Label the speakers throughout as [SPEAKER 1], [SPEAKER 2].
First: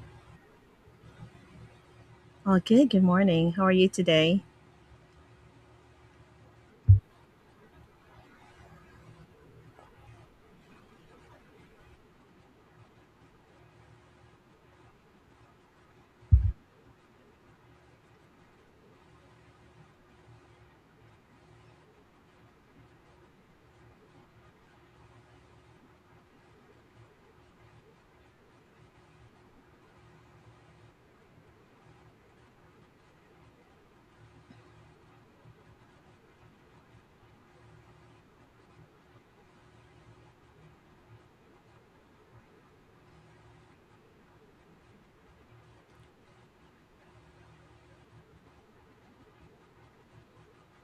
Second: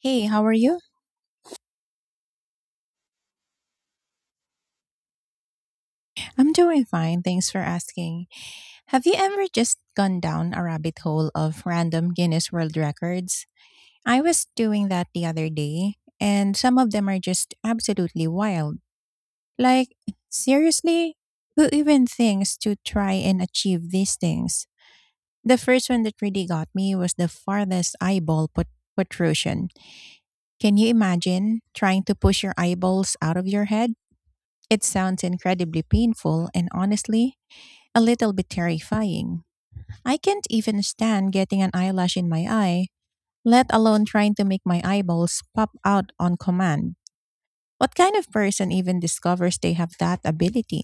[SPEAKER 1] Hey, how are you?
[SPEAKER 2] Oh, good. Good morning. How are you today?
[SPEAKER 1] I'm doing fine. Thanks for asking. Have you ever just gone down a rabbit hole of random Guinness World Records? I was doing that the other day, and some of them are just absolutely wild. Like, seriously? Who even thinks to try and achieve these things? The first one that really got me was the protrusion. Can you imagine trying to push your eyeballs out of your head? It sounds incredibly painful, and honestly, a little bit terrifying. I can't even stand getting an eyelash in my eye, let alone trying to make my eyeballs pop out on command. What kind of person even discovers they have that ability?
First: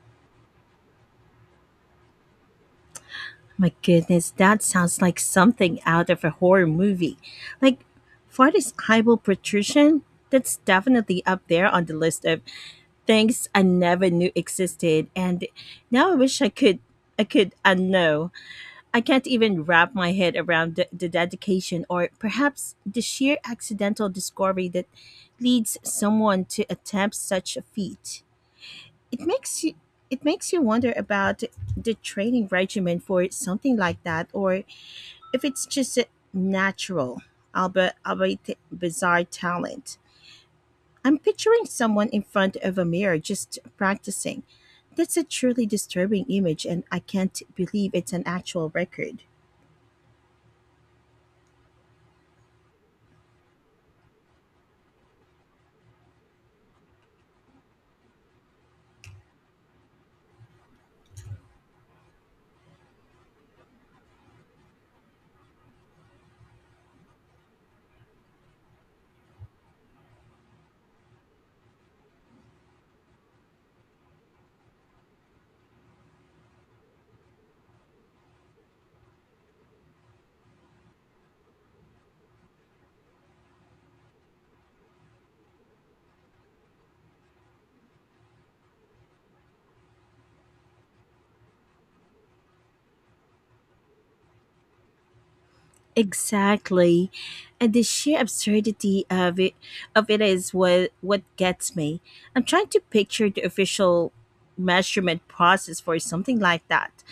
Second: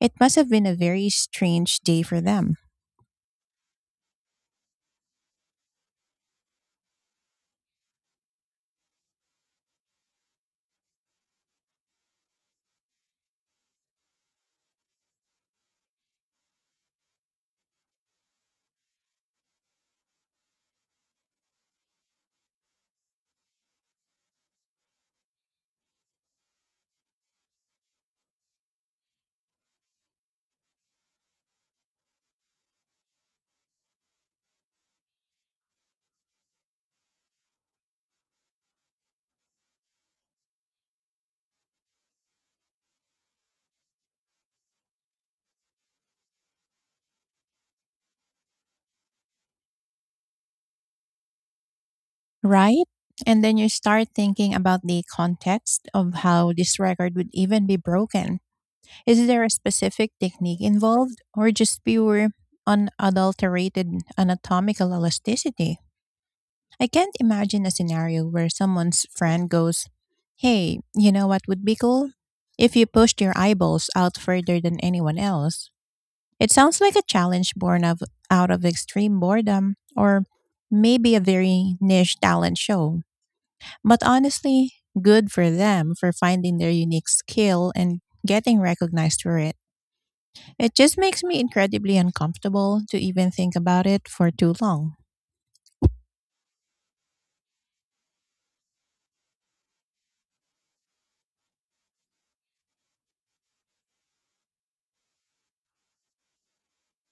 [SPEAKER 1] It must have been a very strange day for them,
[SPEAKER 2] My goodness, that sounds like something out of a horror movie. Like, for this eyeball protrusion, that's definitely up there on the list of things I never knew existed. And now I wish I could unknow. I can't even wrap my head around the dedication or perhaps the sheer accidental discovery that leads someone to attempt such a feat. It makes you it makes you wonder about the training regimen for something like that, or if it's just a natural, albeit bizarre talent. I'm picturing someone in front of a mirror just practicing. That's a truly disturbing image, and I can't believe it's an actual record.
[SPEAKER 1] right? And then you start thinking about the context of how this record would even be broken. Is there a specific technique involved, or just pure unadulterated anatomical elasticity? I can't imagine a scenario where someone's friend goes, "Hey, you know what would be cool? If you pushed your eyeballs out further than anyone else." It sounds like a challenge born of out of extreme boredom, or maybe a very niche talent show. But honestly, good for them for finding their unique skill and getting recognized for it. It just makes me incredibly uncomfortable to even think about it for too long.
[SPEAKER 2] Exactly. And the sheer absurdity of it is what gets me. I'm trying to picture the official measurement process for something like that.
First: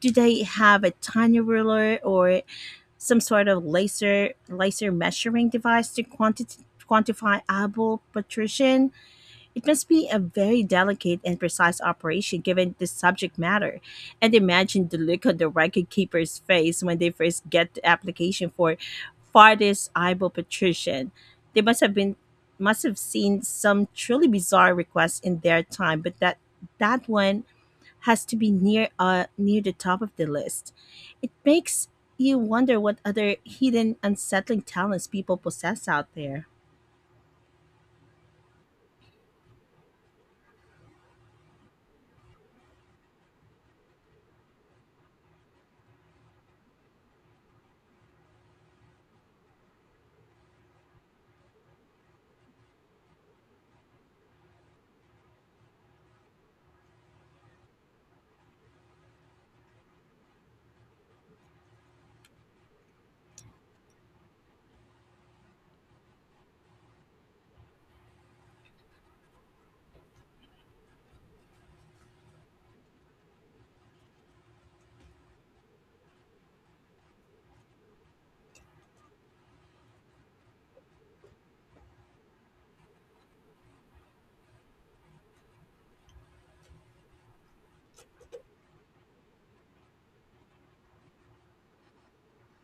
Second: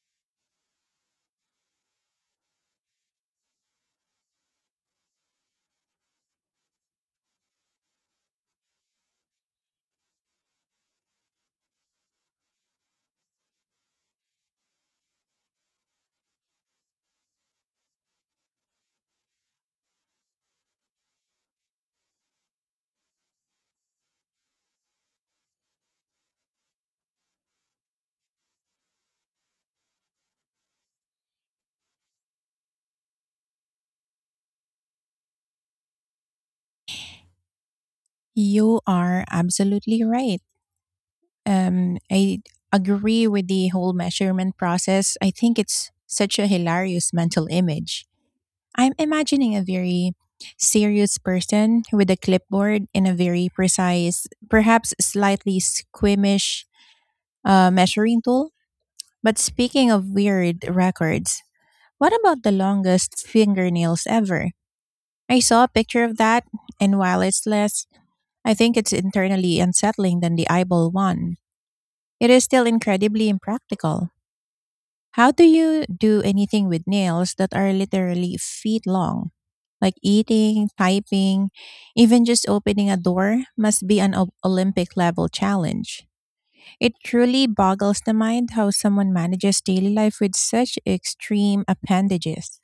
[SPEAKER 2] Do they have a tiny ruler or some sort of laser measuring device to quantify eyeball protrusion? It must be a very delicate and precise operation given the subject matter. And imagine the look on the record keeper's face when they first get the application for farthest eyeball patrician. They must have seen some truly bizarre requests in their time, but that that one has to be near the top of the list. It makes you wonder what other hidden, unsettling talents people possess out there.
[SPEAKER 1] You are absolutely right. I agree with the whole measurement process. I think it's such a hilarious mental image. I'm imagining a very serious person with a clipboard and a very precise, perhaps slightly squeamish, measuring tool. But speaking of weird records, what about the longest fingernails ever? I saw a picture of that, and while it's less, I think it's internally unsettling than the eyeball one. It is still incredibly impractical. How do you do anything with nails that are literally feet long? Like eating, typing, even just opening a door must be an Olympic level challenge. It truly boggles the mind how someone manages daily life with such extreme appendages.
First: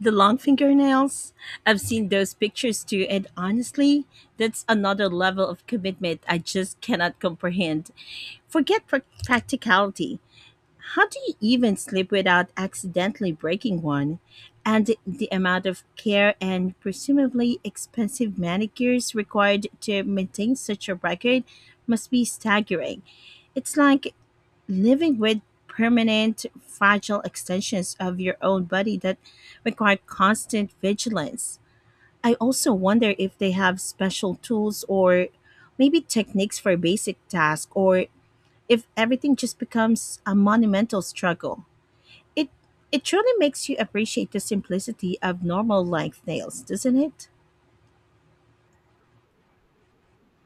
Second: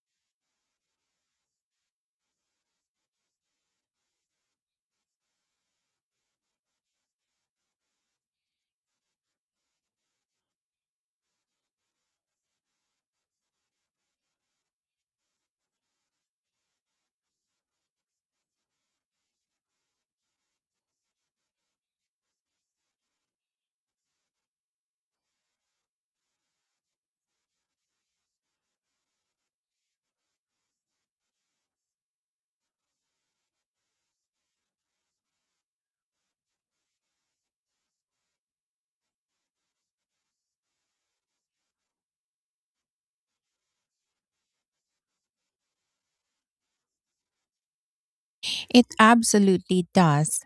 [SPEAKER 2] The long fingernails, I've seen those pictures too, and honestly, that's another level of commitment I just cannot comprehend. Forget practicality. How do you even sleep without accidentally breaking one? And the amount of care and presumably expensive manicures required to maintain such a record must be staggering. It's like living with permanent fragile extensions of your own body that require constant vigilance. I also wonder if they have special tools or maybe techniques for basic tasks or if everything just becomes a monumental struggle. It it truly makes you appreciate the simplicity of normal length nails, doesn't it?
[SPEAKER 1] It absolutely does.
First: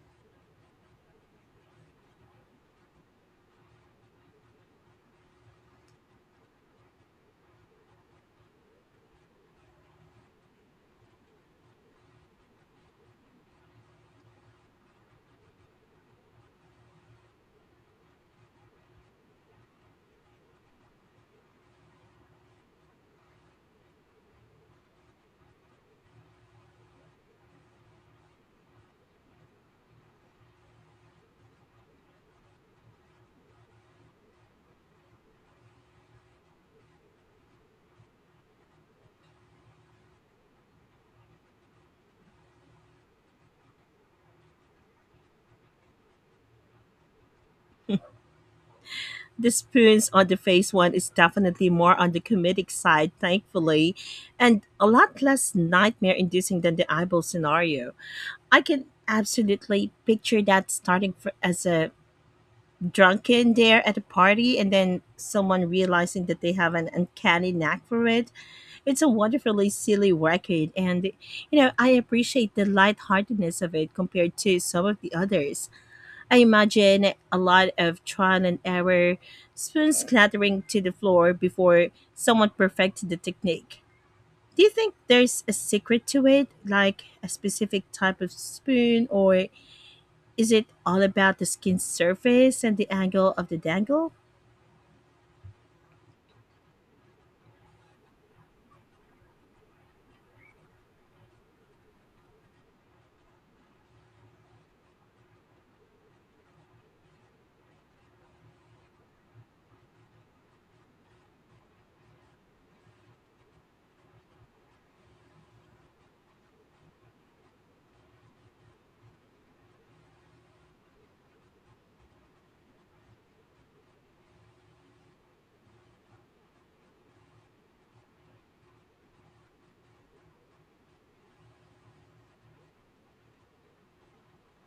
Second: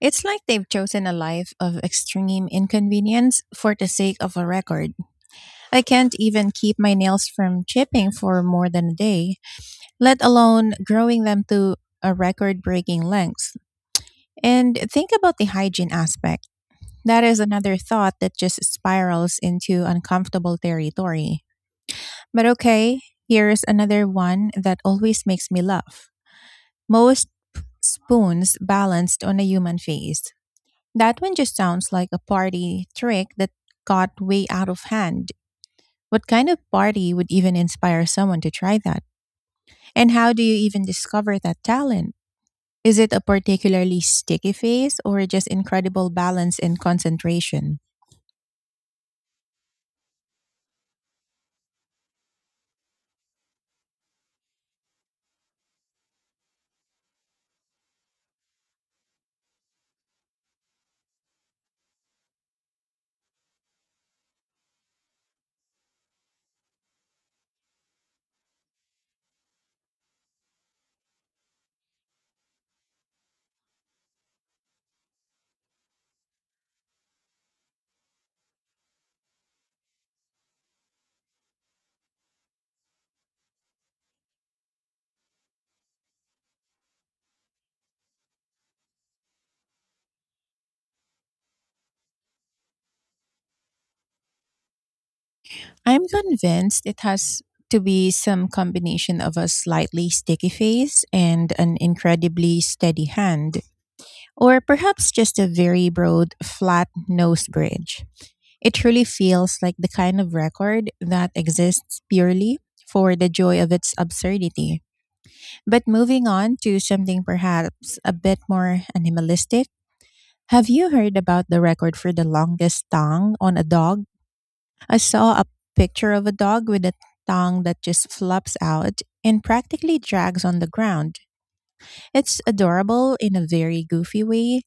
[SPEAKER 1] It's like they've chosen a life of extreme inconvenience for the sake of a record. I can't even keep my nails from chipping for more than a day, let alone growing them to a record breaking lengths. And think about the hygiene aspect. That is another thought that just spirals into uncomfortable territory. But okay, here's another one that always makes me laugh. Most spoons balanced on a human face. That one just sounds like a party trick that got way out of hand. What kind of party would even inspire someone to try that? And how do you even discover that talent? Is it a particularly sticky face, or just incredible balance and concentration?
[SPEAKER 2] The spoons on the face one is definitely more on the comedic side, thankfully, and a lot less nightmare inducing than the eyeball scenario. I can absolutely picture that starting fr as a drunken dare at a party and then someone realizing that they have an uncanny knack for it. It's a wonderfully silly record, and I appreciate the lightheartedness of it compared to some of the others. I imagine a lot of trial and error, spoons clattering to the floor before someone perfected the technique. Do you think there's a secret to it, like a specific type of spoon or is it all about the skin surface and the angle of the dangle?
[SPEAKER 1] I'm convinced it has to be some combination of a slightly sticky face and an incredibly steady hand, or perhaps just a very broad, flat nose bridge. It truly feels like the kind of record that exists purely for the joy of its absurdity. But moving on to something perhaps a bit more animalistic, have you heard about the record for the longest tongue on a dog? I saw a picture of a dog with a tongue that just flops out and practically drags on the ground. It's adorable in a very goofy way,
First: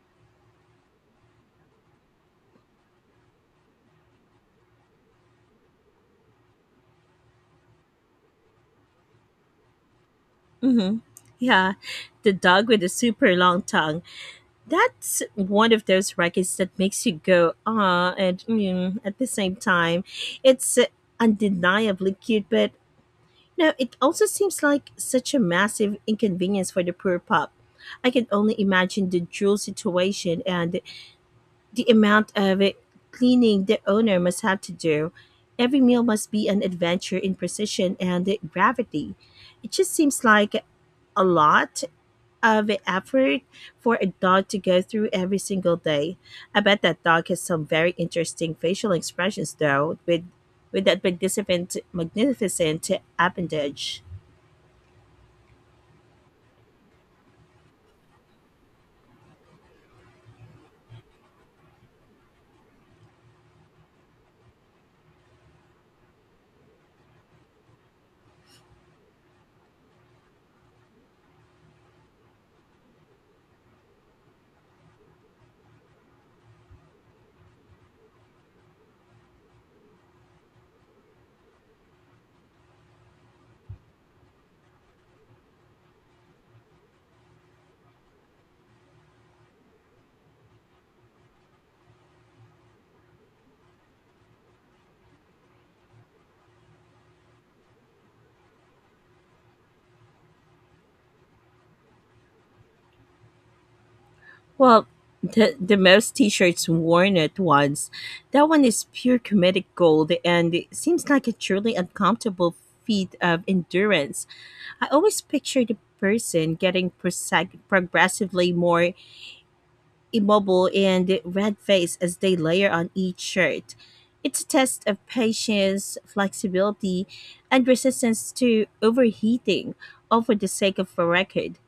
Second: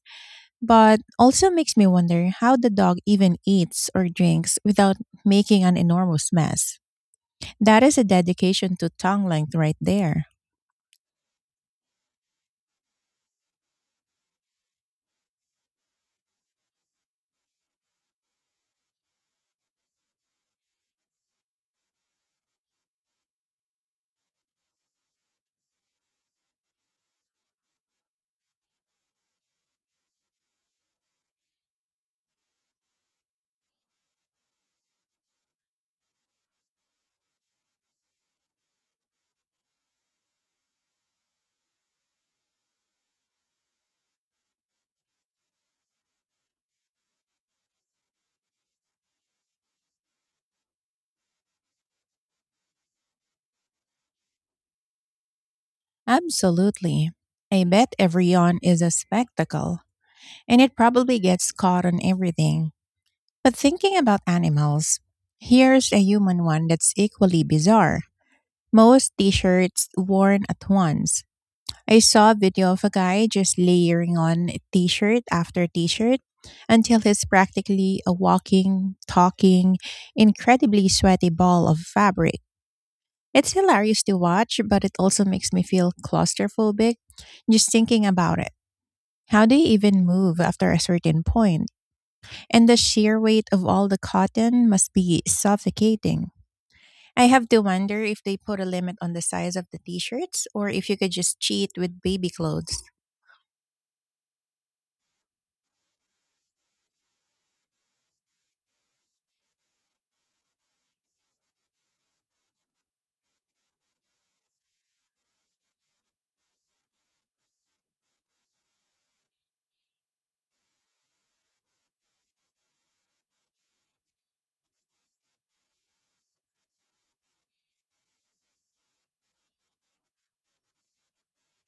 [SPEAKER 1] but also makes me wonder how the dog even eats or drinks without making an enormous mess. That is a dedication to tongue length right there.
[SPEAKER 2] Mm-hmm. Yeah, the dog with the super long tongue. That's one of those records that makes you go, ah, and mm, at the same time. It's undeniably cute, but no, it also seems like such a massive inconvenience for the poor pup. I can only imagine the drool situation and the amount of it cleaning the owner must have to do. Every meal must be an adventure in precision and gravity. It just seems like a lot of effort for a dog to go through every single day. I bet that dog has some very interesting facial expressions though, with that magnificent appendage.
[SPEAKER 1] Absolutely. I bet every yawn is a spectacle, and it probably gets caught on everything. But thinking about animals, here's a human one that's equally bizarre. Most t shirts worn at once. I saw a video of a guy just layering on t shirt after t shirt until he's practically a walking, talking, incredibly sweaty ball of fabric. It's hilarious to watch, but it also makes me feel claustrophobic just thinking about it. How do you even move after a certain point? And the sheer weight of all the cotton must be suffocating. I have to wonder if they put a limit on the size of the t shirts, or if you could just cheat with baby clothes.
[SPEAKER 2] Well, the mouse t-shirts worn at once. That one is pure comedic gold and it seems like a truly uncomfortable feat of endurance. I always picture the person getting progressively more immobile and red-faced as they layer on each shirt. It's a test of patience, flexibility, and resistance to overheating, all for the sake of a record.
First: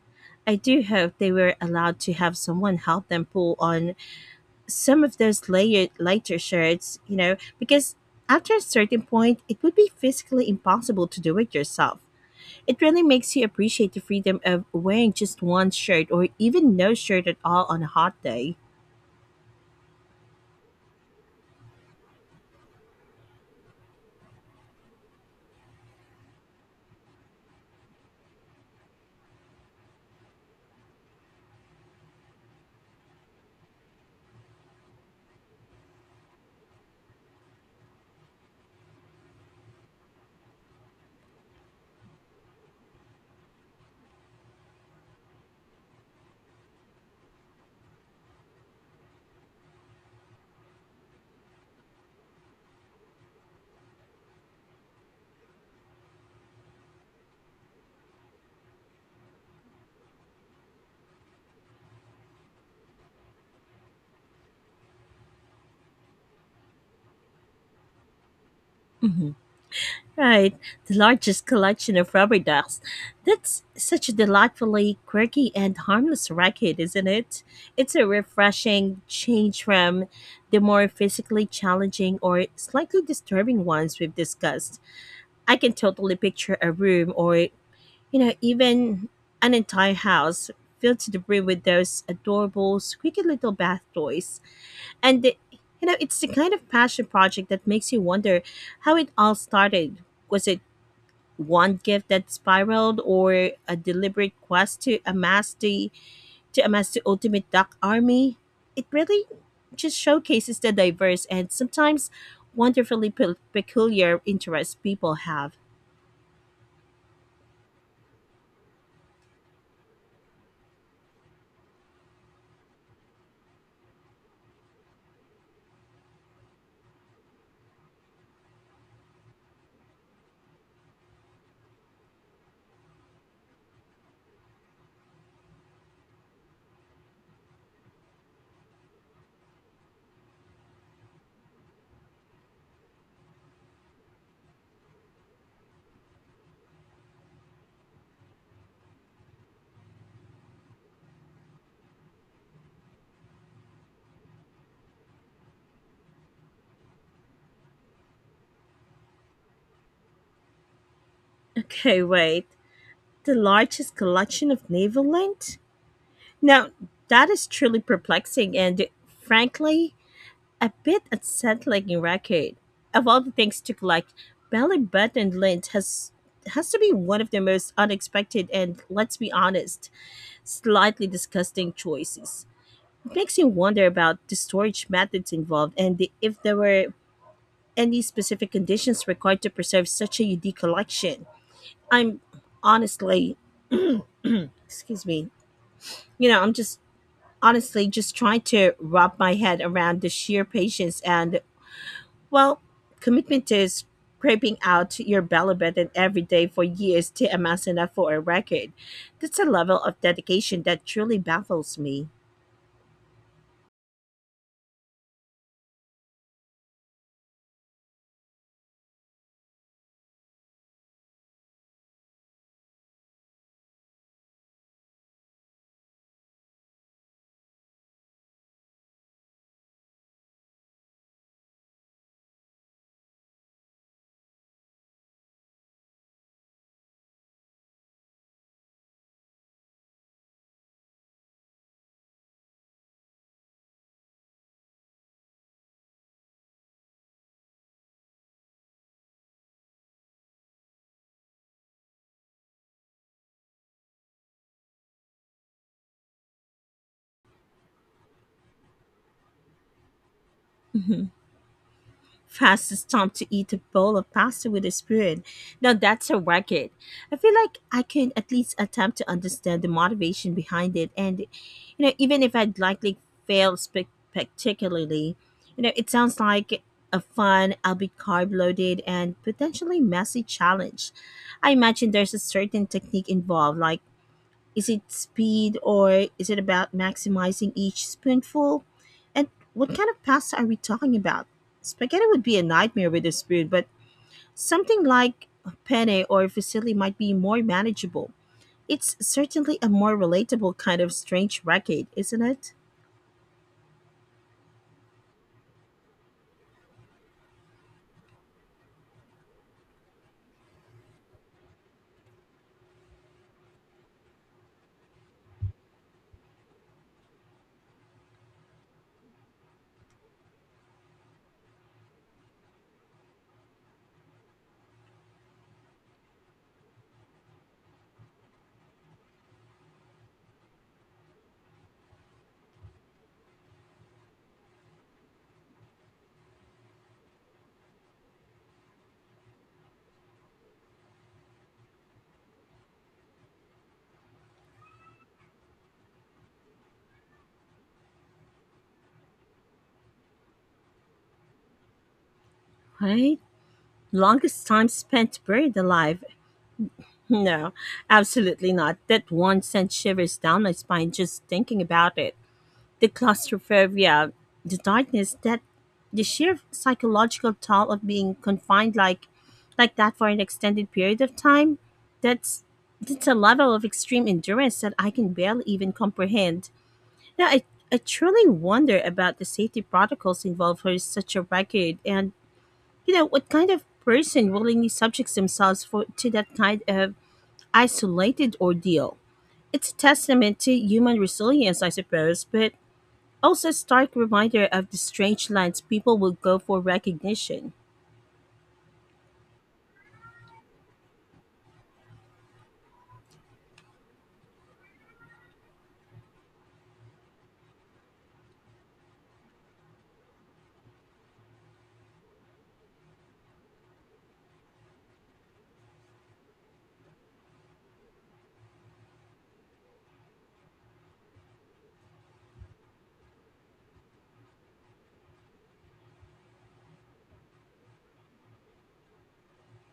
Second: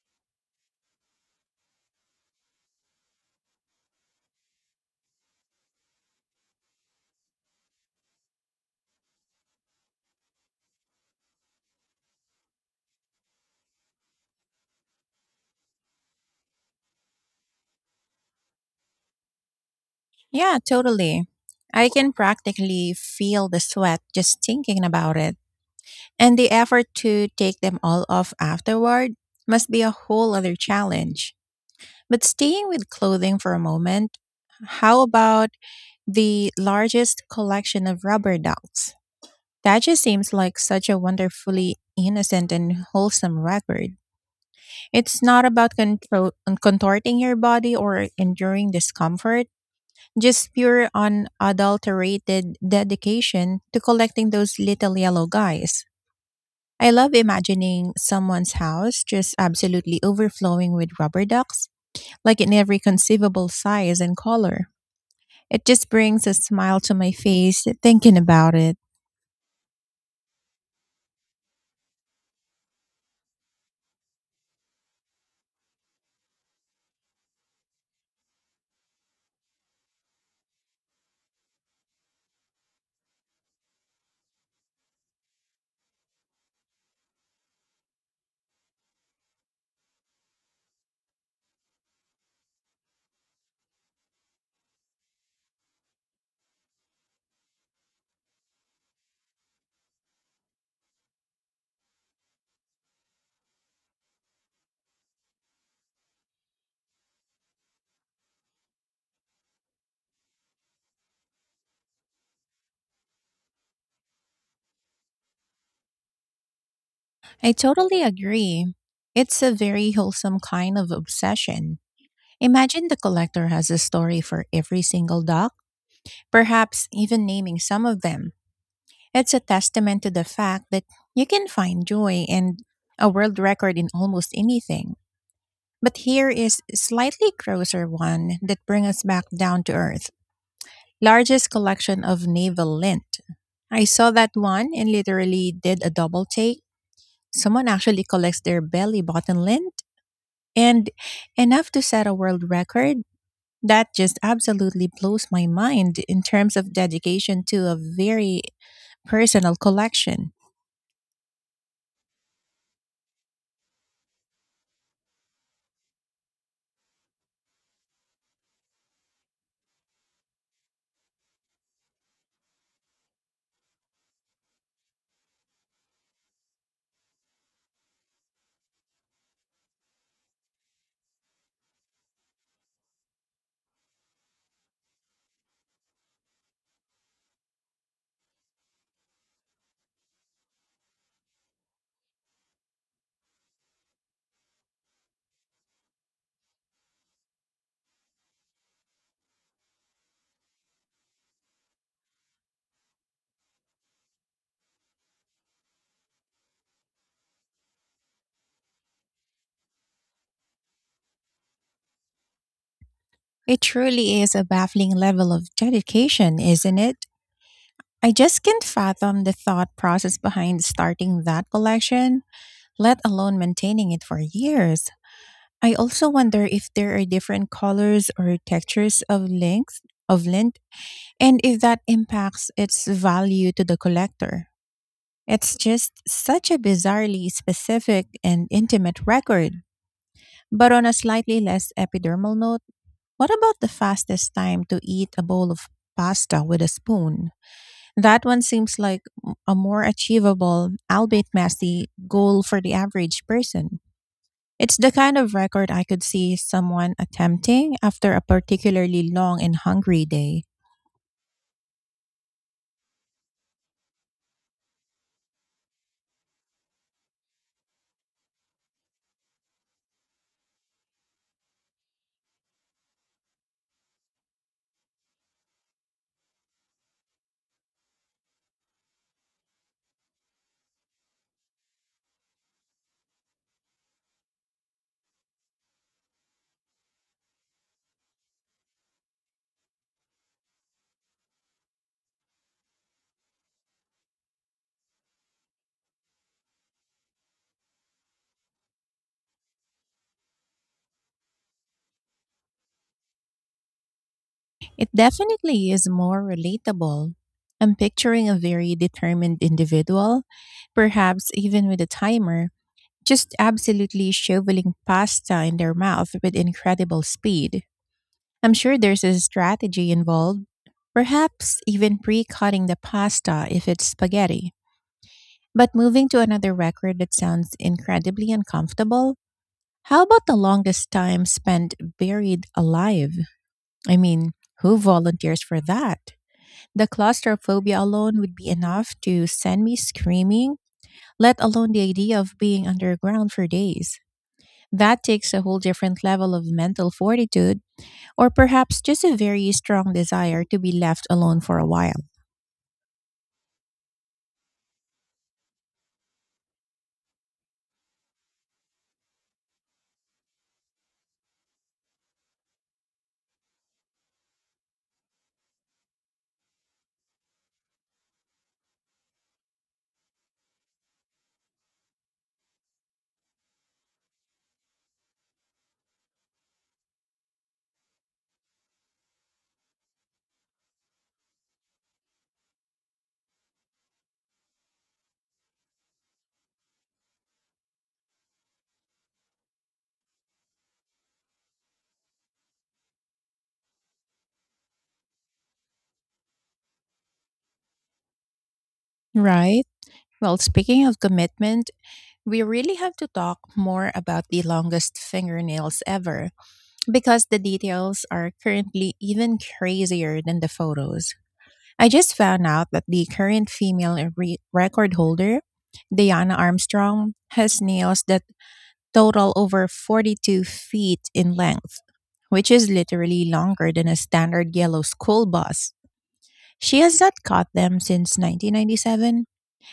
[SPEAKER 2] I do hope they were allowed to have someone help them pull on some of those layered lighter shirts, because after a certain point, it would be physically impossible to do it yourself. It really makes you appreciate the freedom of wearing just one shirt or even no shirt at all on a hot day.
[SPEAKER 1] Yeah, totally. I can practically feel the sweat just thinking about it. And the effort to take them all off afterward must be a whole other challenge. But staying with clothing for a moment, how about the largest collection of rubber ducks? That just seems like such a wonderfully innocent and wholesome record. It's not about contorting your body or enduring discomfort, just pure unadulterated dedication to collecting those little yellow guys. I love imagining someone's house just absolutely overflowing with rubber ducks, like in every conceivable size and color. It just brings a smile to my face thinking about it.
[SPEAKER 2] Hmm. Right, the largest collection of rubber ducks. That's such a delightfully quirky and harmless racket, isn't it? It's a refreshing change from the more physically challenging or slightly disturbing ones we've discussed. I can totally picture a room or, even an entire house filled to the brim with those adorable, squeaky little bath toys. And it's the kind of passion project that makes you wonder how it all started. Was it one gift that spiraled or a deliberate quest to amass the ultimate duck army? It really just showcases the diverse and sometimes wonderfully peculiar interests people have.
[SPEAKER 1] I totally agree. It's a very wholesome kind of obsession. Imagine the collector has a story for every single dog, perhaps even naming some of them. It's a testament to the fact that you can find joy and a world record in almost anything. But here is a slightly grosser one that brings us back down to earth. Largest collection of navel lint. I saw that one and literally did a double take. Someone actually collects their belly button lint, and enough to set a world record? That just absolutely blows my mind in terms of dedication to a very personal collection.
[SPEAKER 2] Okay, wait. The largest collection of naval lint? Now, that is truly perplexing and, frankly, a bit unsettling record. Of all the things to collect, belly button lint has to be one of the most unexpected and, let's be honest, slightly disgusting choices. It makes you wonder about the storage methods involved and if there were any specific conditions required to preserve such a unique collection. I'm honestly, excuse me, I'm just honestly just trying to wrap my head around the sheer patience and, well, commitment to scraping out your belly button every day for years to amass enough for a record. That's a level of dedication that truly baffles me.
[SPEAKER 1] It truly is a baffling level of dedication, isn't it? I just can't fathom the thought process behind starting that collection, let alone maintaining it for years. I also wonder if there are different colors or textures of length of lint, and if that impacts its value to the collector. It's just such a bizarrely specific and intimate record. But on a slightly less epidermal note, what about the fastest time to eat a bowl of pasta with a spoon? That one seems like a more achievable, albeit messy, goal for the average person. It's the kind of record I could see someone attempting after a particularly long and hungry day.
[SPEAKER 2] Fastest time to eat a bowl of pasta with a spoon. Now that's a record. I feel like I could at least attempt to understand the motivation behind it, and even if I'd likely fail spectacularly, it sounds like a fun, albeit carb loaded and potentially messy challenge. I imagine there's a certain technique involved, like is it speed or is it about maximizing each spoonful? And what kind of pasta are we talking about? Spaghetti would be a nightmare with a spoon, but something like penne or fusilli might be more manageable. It's certainly a more relatable kind of strange racket, isn't it?
[SPEAKER 1] It definitely is more relatable. I'm picturing a very determined individual, perhaps even with a timer, just absolutely shoveling pasta in their mouth with incredible speed. I'm sure there's a strategy involved, perhaps even pre cutting the pasta if it's spaghetti. But moving to another record that sounds incredibly uncomfortable, how about the longest time spent buried alive? I mean, who volunteers for that? The claustrophobia alone would be enough to send me screaming, let alone the idea of being underground for days. That takes a whole different level of mental fortitude, or perhaps just a very strong desire to be left alone for a while.
[SPEAKER 2] Right? Longest time spent buried alive. No, absolutely not. That one sent shivers down my spine just thinking about it. The claustrophobia, the darkness, that the sheer psychological toll of being confined like that for an extended period of time, that's that's a level of extreme endurance that I can barely even comprehend. Now I truly wonder about the safety protocols involved for such a record and what kind of person willingly subjects themselves for to that kind of isolated ordeal. It's a testament to human resilience, I suppose, but also, a stark reminder of the strange lines people would go for recognition.
[SPEAKER 1] Right? Well, speaking of commitment, we really have to talk more about the longest fingernails ever, because the details are currently even crazier than the photos. I just found out that the current female record holder, Diana Armstrong, has nails that total over 42 feet in length, which is literally longer than a standard yellow school bus. She has not cut them since 1997,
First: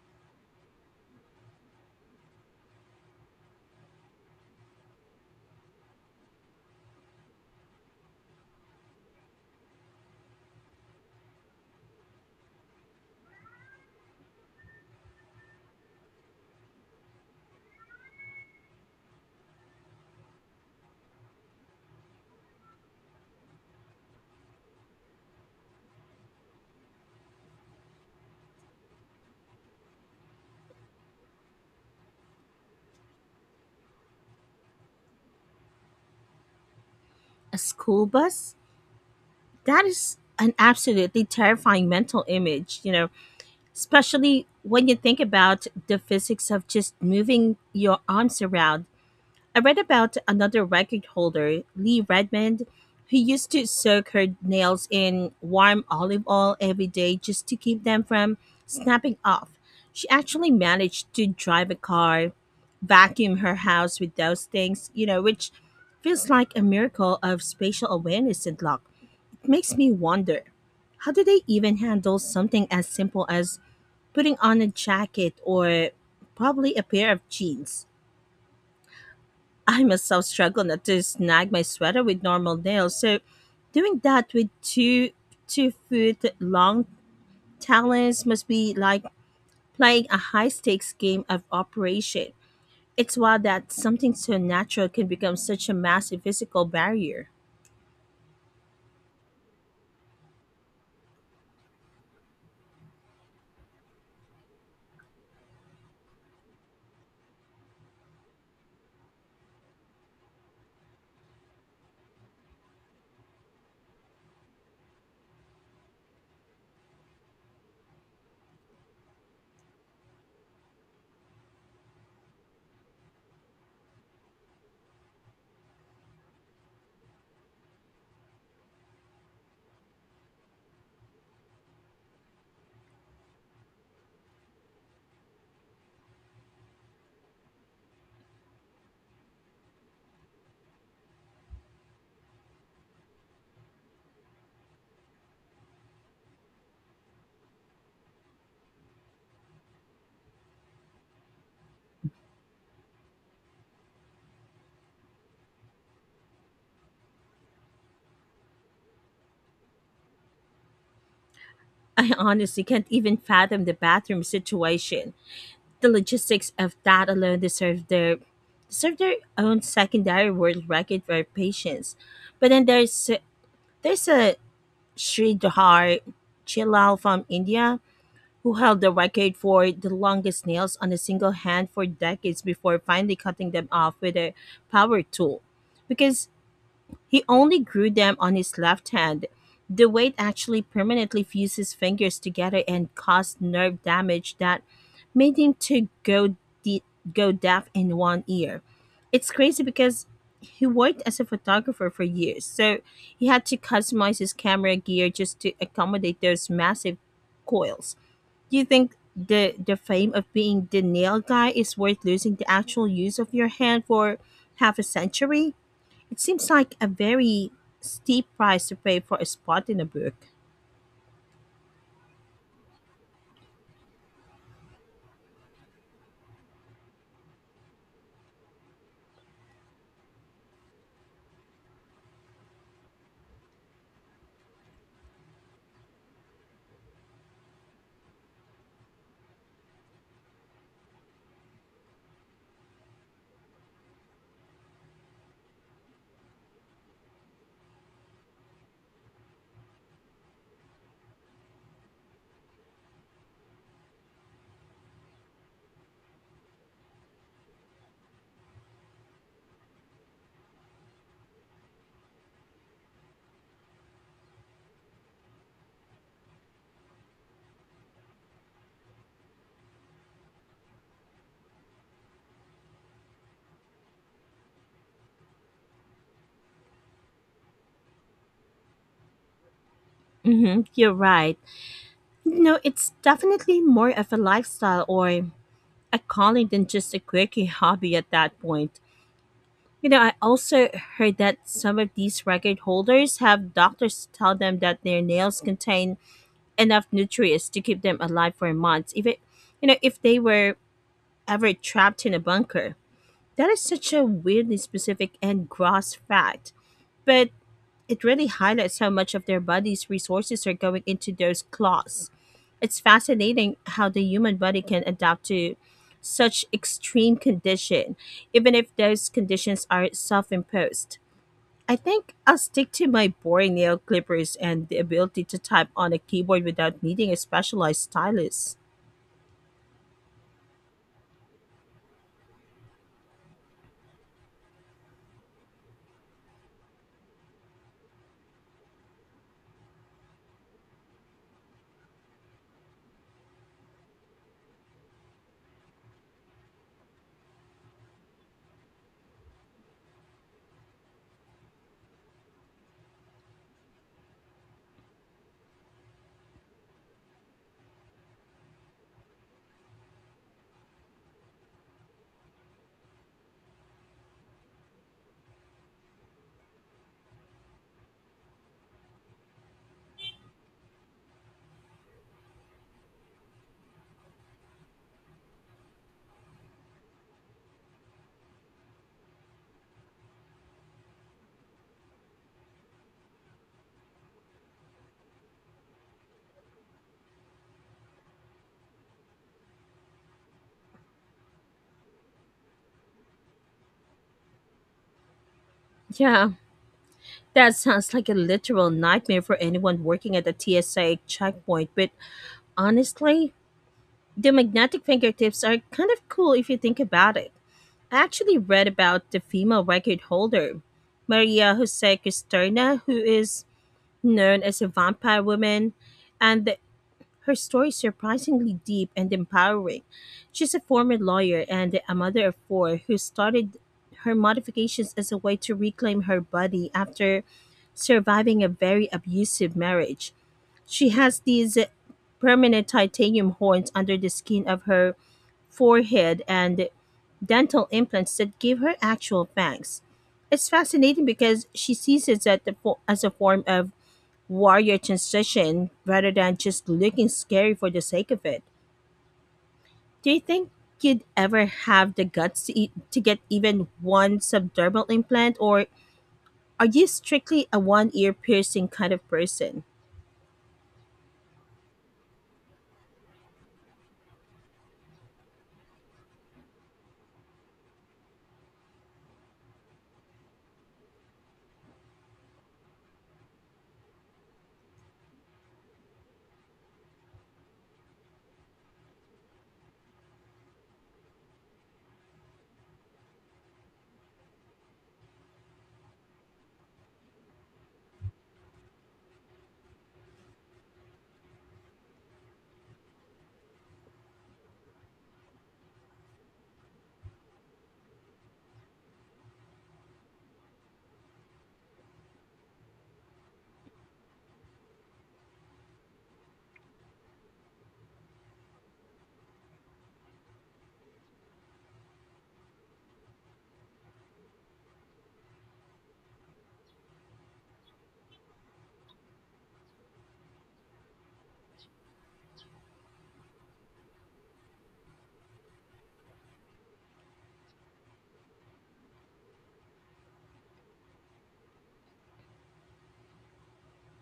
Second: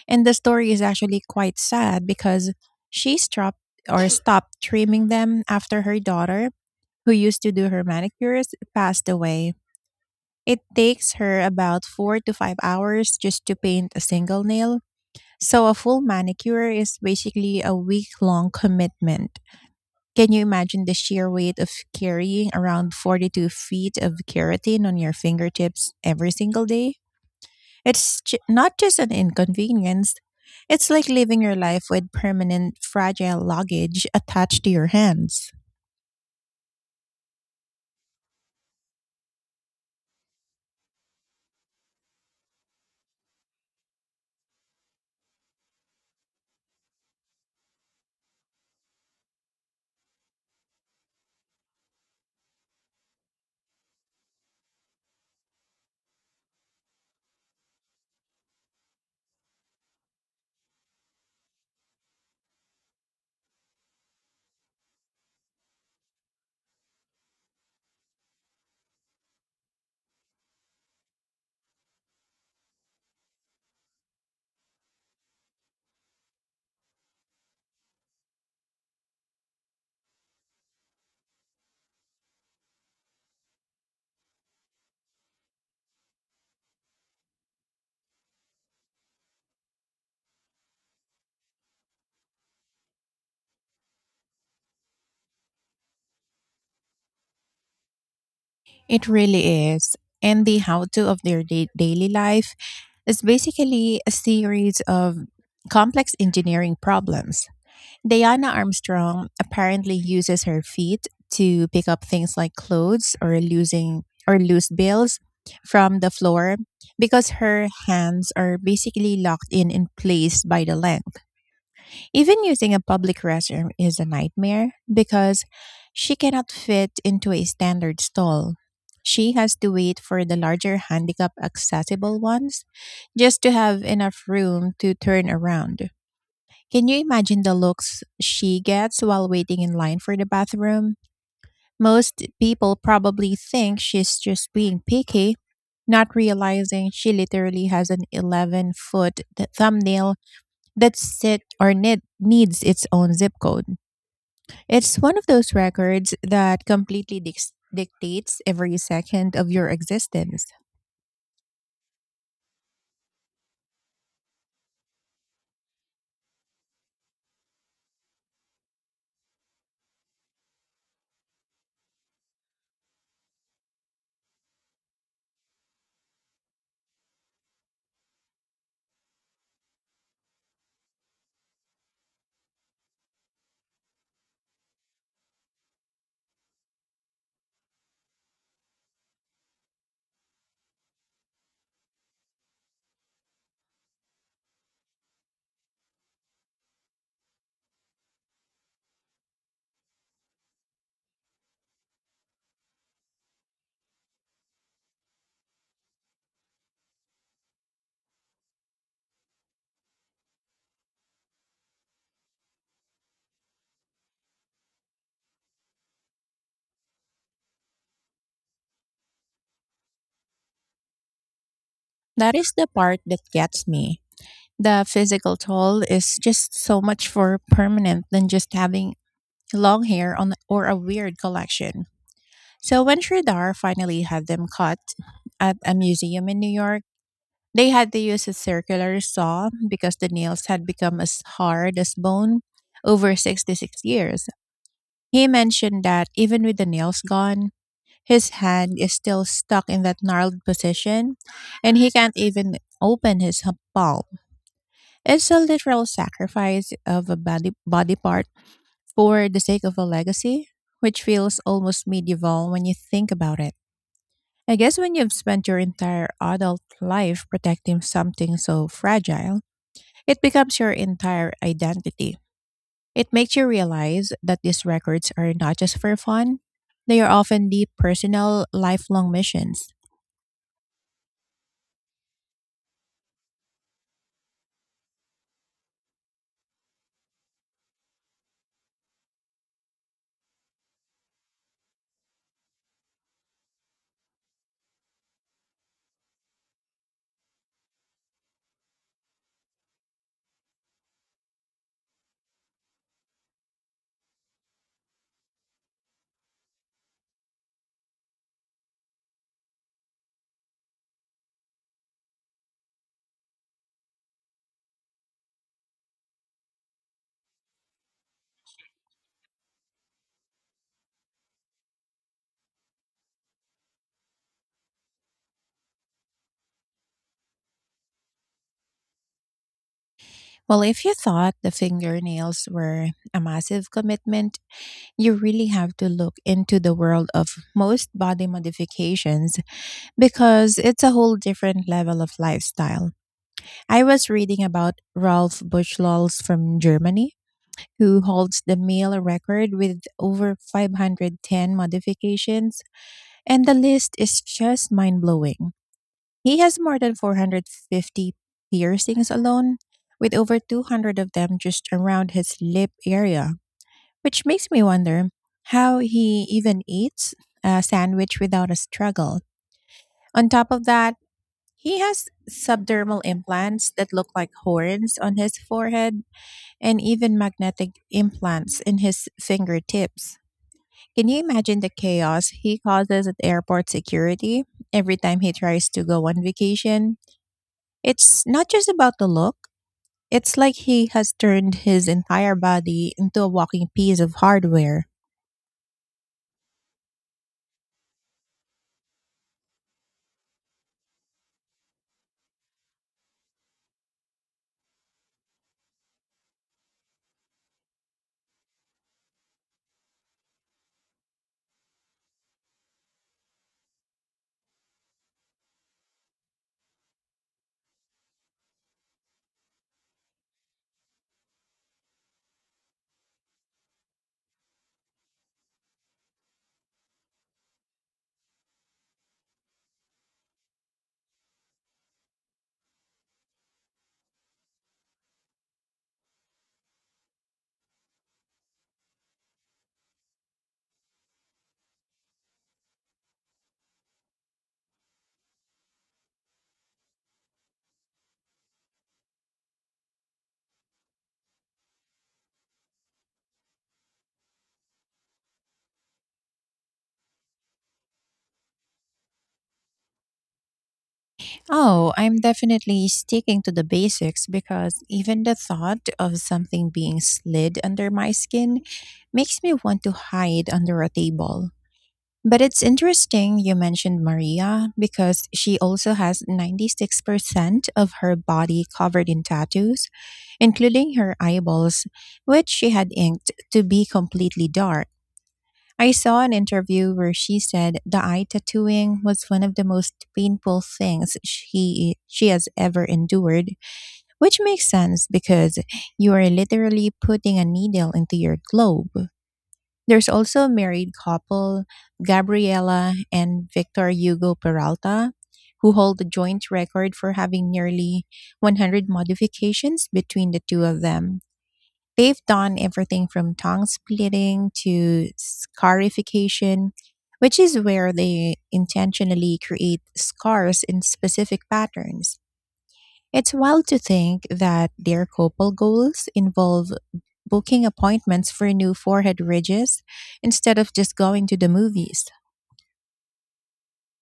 [SPEAKER 1] and the story is actually quite sad because she stopped trimming them after her daughter, who used to do her manicures, passed away. It takes her about 4 to 5 hours just to paint a single nail. So a full manicure is basically a week long commitment. Can you imagine the sheer weight of carrying around 42 feet of keratin on your fingertips every single day? It's not just an inconvenience, it's like living your life with permanent fragile luggage attached to your hands.
[SPEAKER 2] A school bus? That is an absolutely terrifying mental image, especially when you think about the physics of just moving your arms around. I read about another record holder, Lee Redmond, who used to soak her nails in warm olive oil every day just to keep them from snapping off. She actually managed to drive a car, vacuum her house with those things, which feels like a miracle of spatial awareness and luck. It makes me wonder how do they even handle something as simple as putting on a jacket or probably a pair of jeans? I myself struggle not to snag my sweater with normal nails, so doing that with two foot long talons must be like playing a high stakes game of operation. It's wild that something so natural can become such a massive physical barrier.
[SPEAKER 1] It really is. And the how to of their daily life, it's basically a series of complex engineering problems. Diana Armstrong apparently uses her feet to pick up things like clothes or losing or loose bills from the floor, because her hands are basically locked in place by the length. Even using a public restroom is a nightmare because she cannot fit into a standard stall. She has to wait for the larger handicap accessible ones just to have enough room to turn around. Can you imagine the looks she gets while waiting in line for the bathroom? Most people probably think she's just being picky, not realizing she literally has an 11-foot thumbnail that needs its own zip code. It's one of those records that completely dictates every second of your existence.
[SPEAKER 2] I honestly can't even fathom the bathroom situation. The logistics of that alone deserve their own secondary world record for patience. But then there's a Sridhar Chilal from India, who held the record for the longest nails on a single hand for decades before finally cutting them off with a power tool. Because he only grew them on his left hand. The weight actually permanently fused his fingers together and caused nerve damage that made him to go de- go deaf in one ear. It's crazy because he worked as a photographer for years, so he had to customize his camera gear just to accommodate those massive coils. Do you think the fame of being the nail guy is worth losing the actual use of your hand for half a century? It seems like a very steep price to pay for a spot in a book.
[SPEAKER 1] That is the part that gets me. The physical toll is just so much more permanent than just having long hair on or a weird collection. So when Sridhar finally had them cut at a museum in New York, they had to use a circular saw because the nails had become as hard as bone over 66 years. He mentioned that even with the nails gone, his hand is still stuck in that gnarled position, and he can't even open his palm. It's a literal sacrifice of a body part for the sake of a legacy, which feels almost medieval when you think about it. I guess when you've spent your entire adult life protecting something so fragile, it becomes your entire identity. It makes you realize that these records are not just for fun, they are often deep personal, lifelong missions.
[SPEAKER 2] Hmm. You're right. You know, it's definitely more of a lifestyle or a calling than just a quirky hobby at that point. I also heard that some of these record holders have doctors tell them that their nails contain enough nutrients to keep them alive for months, If it, you know, if they were ever trapped in a bunker. That is such a weirdly specific and gross fact. But it really highlights how much of their body's resources are going into those claws. It's fascinating how the human body can adapt to such extreme condition, even if those conditions are self-imposed. I think I'll stick to my boring nail clippers and the ability to type on a keyboard without needing a specialized stylus.
[SPEAKER 1] Well, if you thought the fingernails were a massive commitment, you really have to look into the world of most body modifications because it's a whole different level of lifestyle. I was reading about Ralph Buchlals from Germany, who holds the mail record with over 510 modifications, and the list is just mind blowing. He has more than 450 piercings alone, with over 200 of them just around his lip area, which makes me wonder how he even eats a sandwich without a struggle. On top of that, he has subdermal implants that look like horns on his forehead and even magnetic implants in his fingertips. Can you imagine the chaos he causes at airport security every time he tries to go on vacation? It's not just about the look, it's like he has turned his entire body into a walking piece of hardware.
[SPEAKER 2] Yeah, that sounds like a literal nightmare for anyone working at the TSA checkpoint, but honestly, the magnetic fingertips are kind of cool if you think about it. I actually read about the female record holder, Maria Jose Cristerna, who is known as a vampire woman, and her story is surprisingly deep and empowering. She's a former lawyer and a mother of four who started her modifications as a way to reclaim her body after surviving a very abusive marriage. She has these permanent titanium horns under the skin of her forehead and dental implants that give her actual fangs. It's fascinating because she sees it as a form of warrior transition rather than just looking scary for the sake of it. Do you think you'd ever have the guts to, to get even one subdermal implant, or are you strictly a one ear piercing kind of person?
[SPEAKER 1] Oh, I'm definitely sticking to the basics because even the thought of something being slid under my skin makes me want to hide under a table. But it's interesting you mentioned Maria, because she also has 96% of her body covered in tattoos, including her eyeballs, which she had inked to be completely dark. I saw an interview where she said the eye tattooing was one of the most painful things she has ever endured, which makes sense because you are literally putting a needle into your globe. There's also a married couple, Gabriela and Victor Hugo Peralta, who hold the joint record for having nearly 100 modifications between the two of them. They've done everything from tongue splitting to scarification, which is where they intentionally create scars in specific patterns. It's wild to think that their couple goals involve booking appointments for new forehead ridges instead of just going to the movies.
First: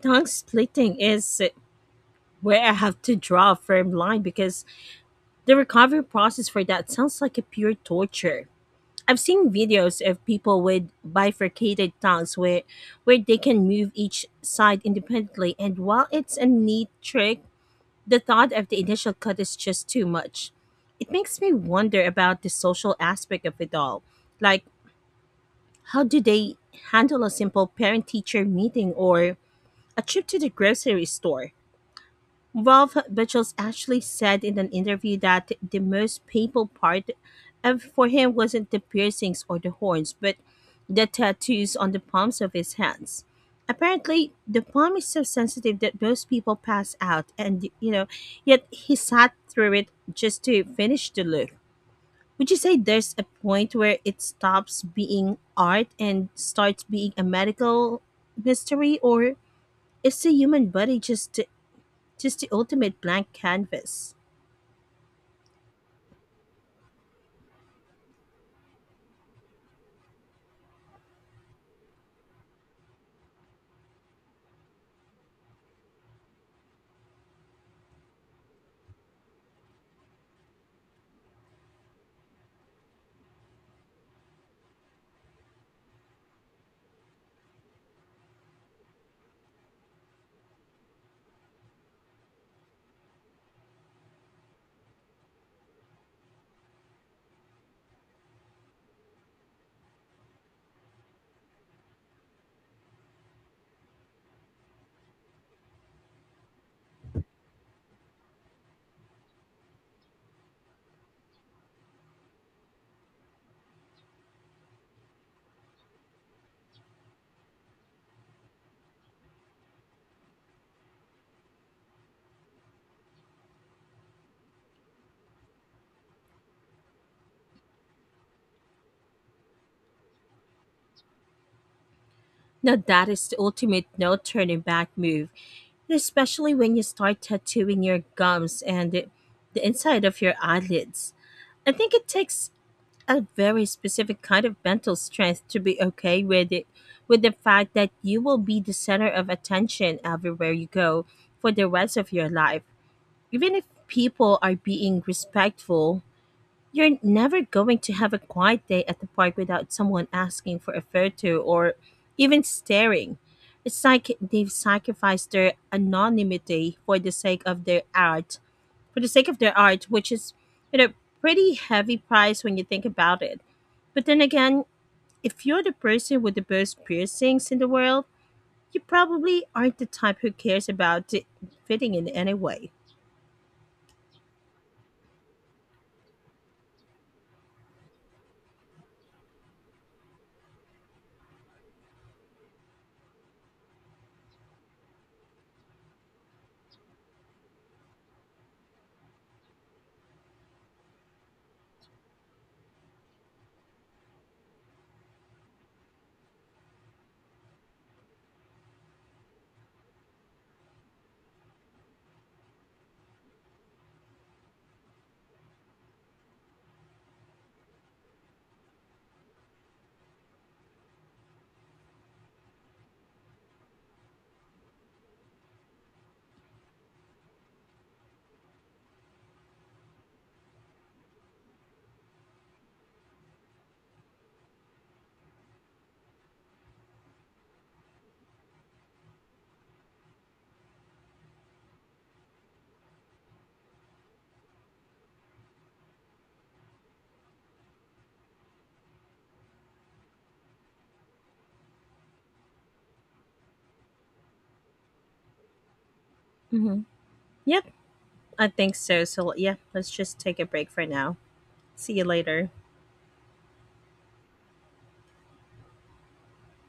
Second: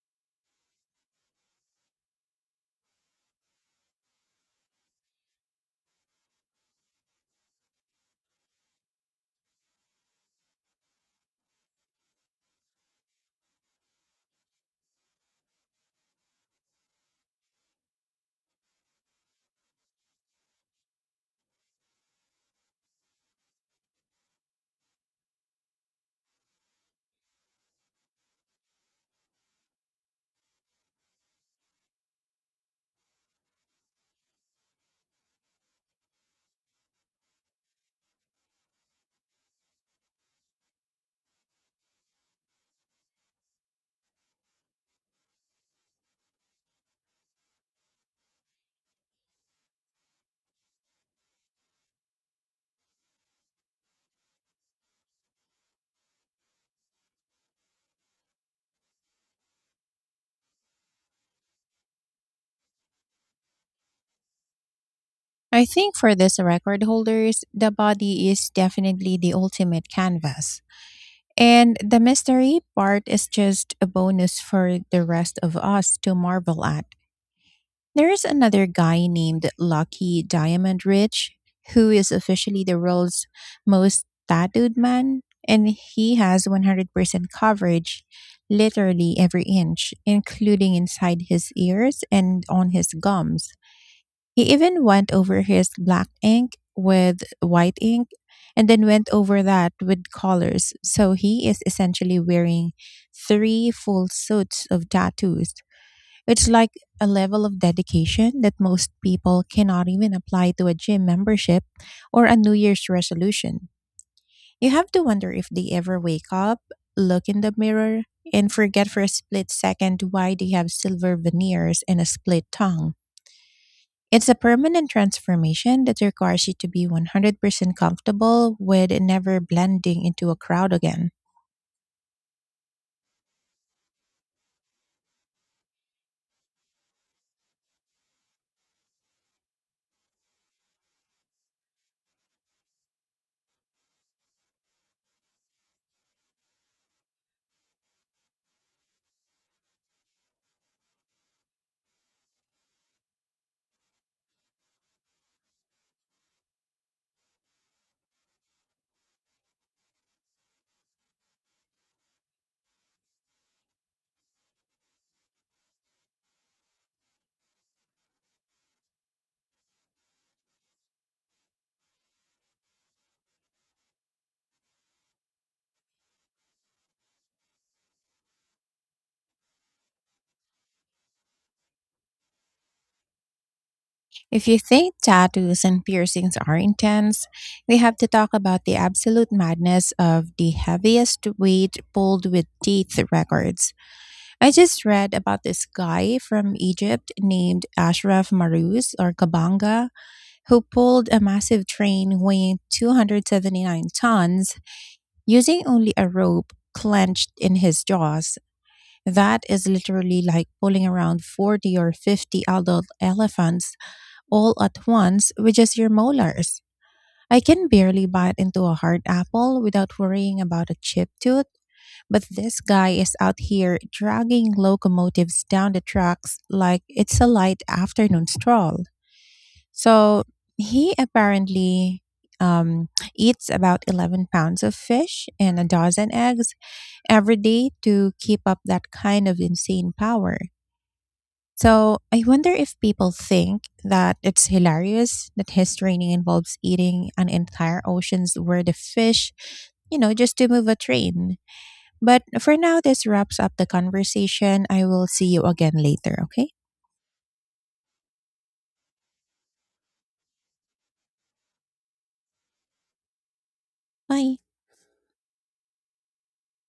[SPEAKER 2] Tongue splitting is where I have to draw a firm line because the recovery process for that sounds like a pure torture. I've seen videos of people with bifurcated tongues where they can move each side independently, and while it's a neat trick, the thought of the initial cut is just too much. It makes me wonder about the social aspect of it all. Like, how do they handle a simple parent teacher meeting or a trip to the grocery store? Ralph Buchholz actually said in an interview that the most painful part for him wasn't the piercings or the horns, but the tattoos on the palms of his hands. Apparently, the palm is so sensitive that most people pass out, and yet he sat through it just to finish the look. Would you say there's a point where it stops being art and starts being a medical mystery, or is the human body just the ultimate blank canvas?
[SPEAKER 1] I think for these record holders, the body is definitely the ultimate canvas, and the mystery part is just a bonus for the rest of us to marvel at. There is another guy named Lucky Diamond Rich, who is officially the world's most tattooed man, and he has 100% coverage, literally every inch, including inside his ears and on his gums. He even went over his black ink with white ink and then went over that with colors, so he is essentially wearing three full suits of tattoos. It's like a level of dedication that most people cannot even apply to a gym membership or a New Year's resolution. You have to wonder if they ever wake up, look in the mirror, and forget for a split second why they have silver veneers and a split tongue. It's a permanent transformation that requires you to be 100% comfortable with never blending into a crowd again.
[SPEAKER 2] Now that is the ultimate no turning back move, and especially when you start tattooing your gums and the inside of your eyelids. I think it takes a very specific kind of mental strength to be okay with it, with the fact that you will be the center of attention everywhere you go for the rest of your life. Even if people are being respectful, you're never going to have a quiet day at the park without someone asking for a photo or even staring. It's like they've sacrificed their anonymity for the sake of their art, which is, you know, pretty heavy price when you think about it. But then again, if you're the person with the most piercings in the world, you probably aren't the type who cares about it fitting in anyway.
[SPEAKER 1] If you think tattoos and piercings are intense, we have to talk about the absolute madness of the heaviest weight pulled with teeth records. I just read about this guy from Egypt named Ashraf Marouz, or Kabanga, who pulled a massive train weighing 279 tons using only a rope clenched in his jaws. That is literally like pulling around 40 or 50 adult elephants all at once with just your molars. I can barely bite into a hard apple without worrying about a chip tooth, but this guy is out here dragging locomotives down the tracks like it's a light afternoon stroll. So he apparently um, eats about 11 pounds of fish and a dozen eggs every day to keep up that kind of insane power. So I wonder if people think that it's hilarious that his training involves eating an entire ocean's worth of fish, just to move a train. But for now, this wraps up the conversation. I will see you again later, okay?
[SPEAKER 2] Hmm. Yep, I think so. So, yeah, let's just take a break for now. See you later.
[SPEAKER 1] Bye.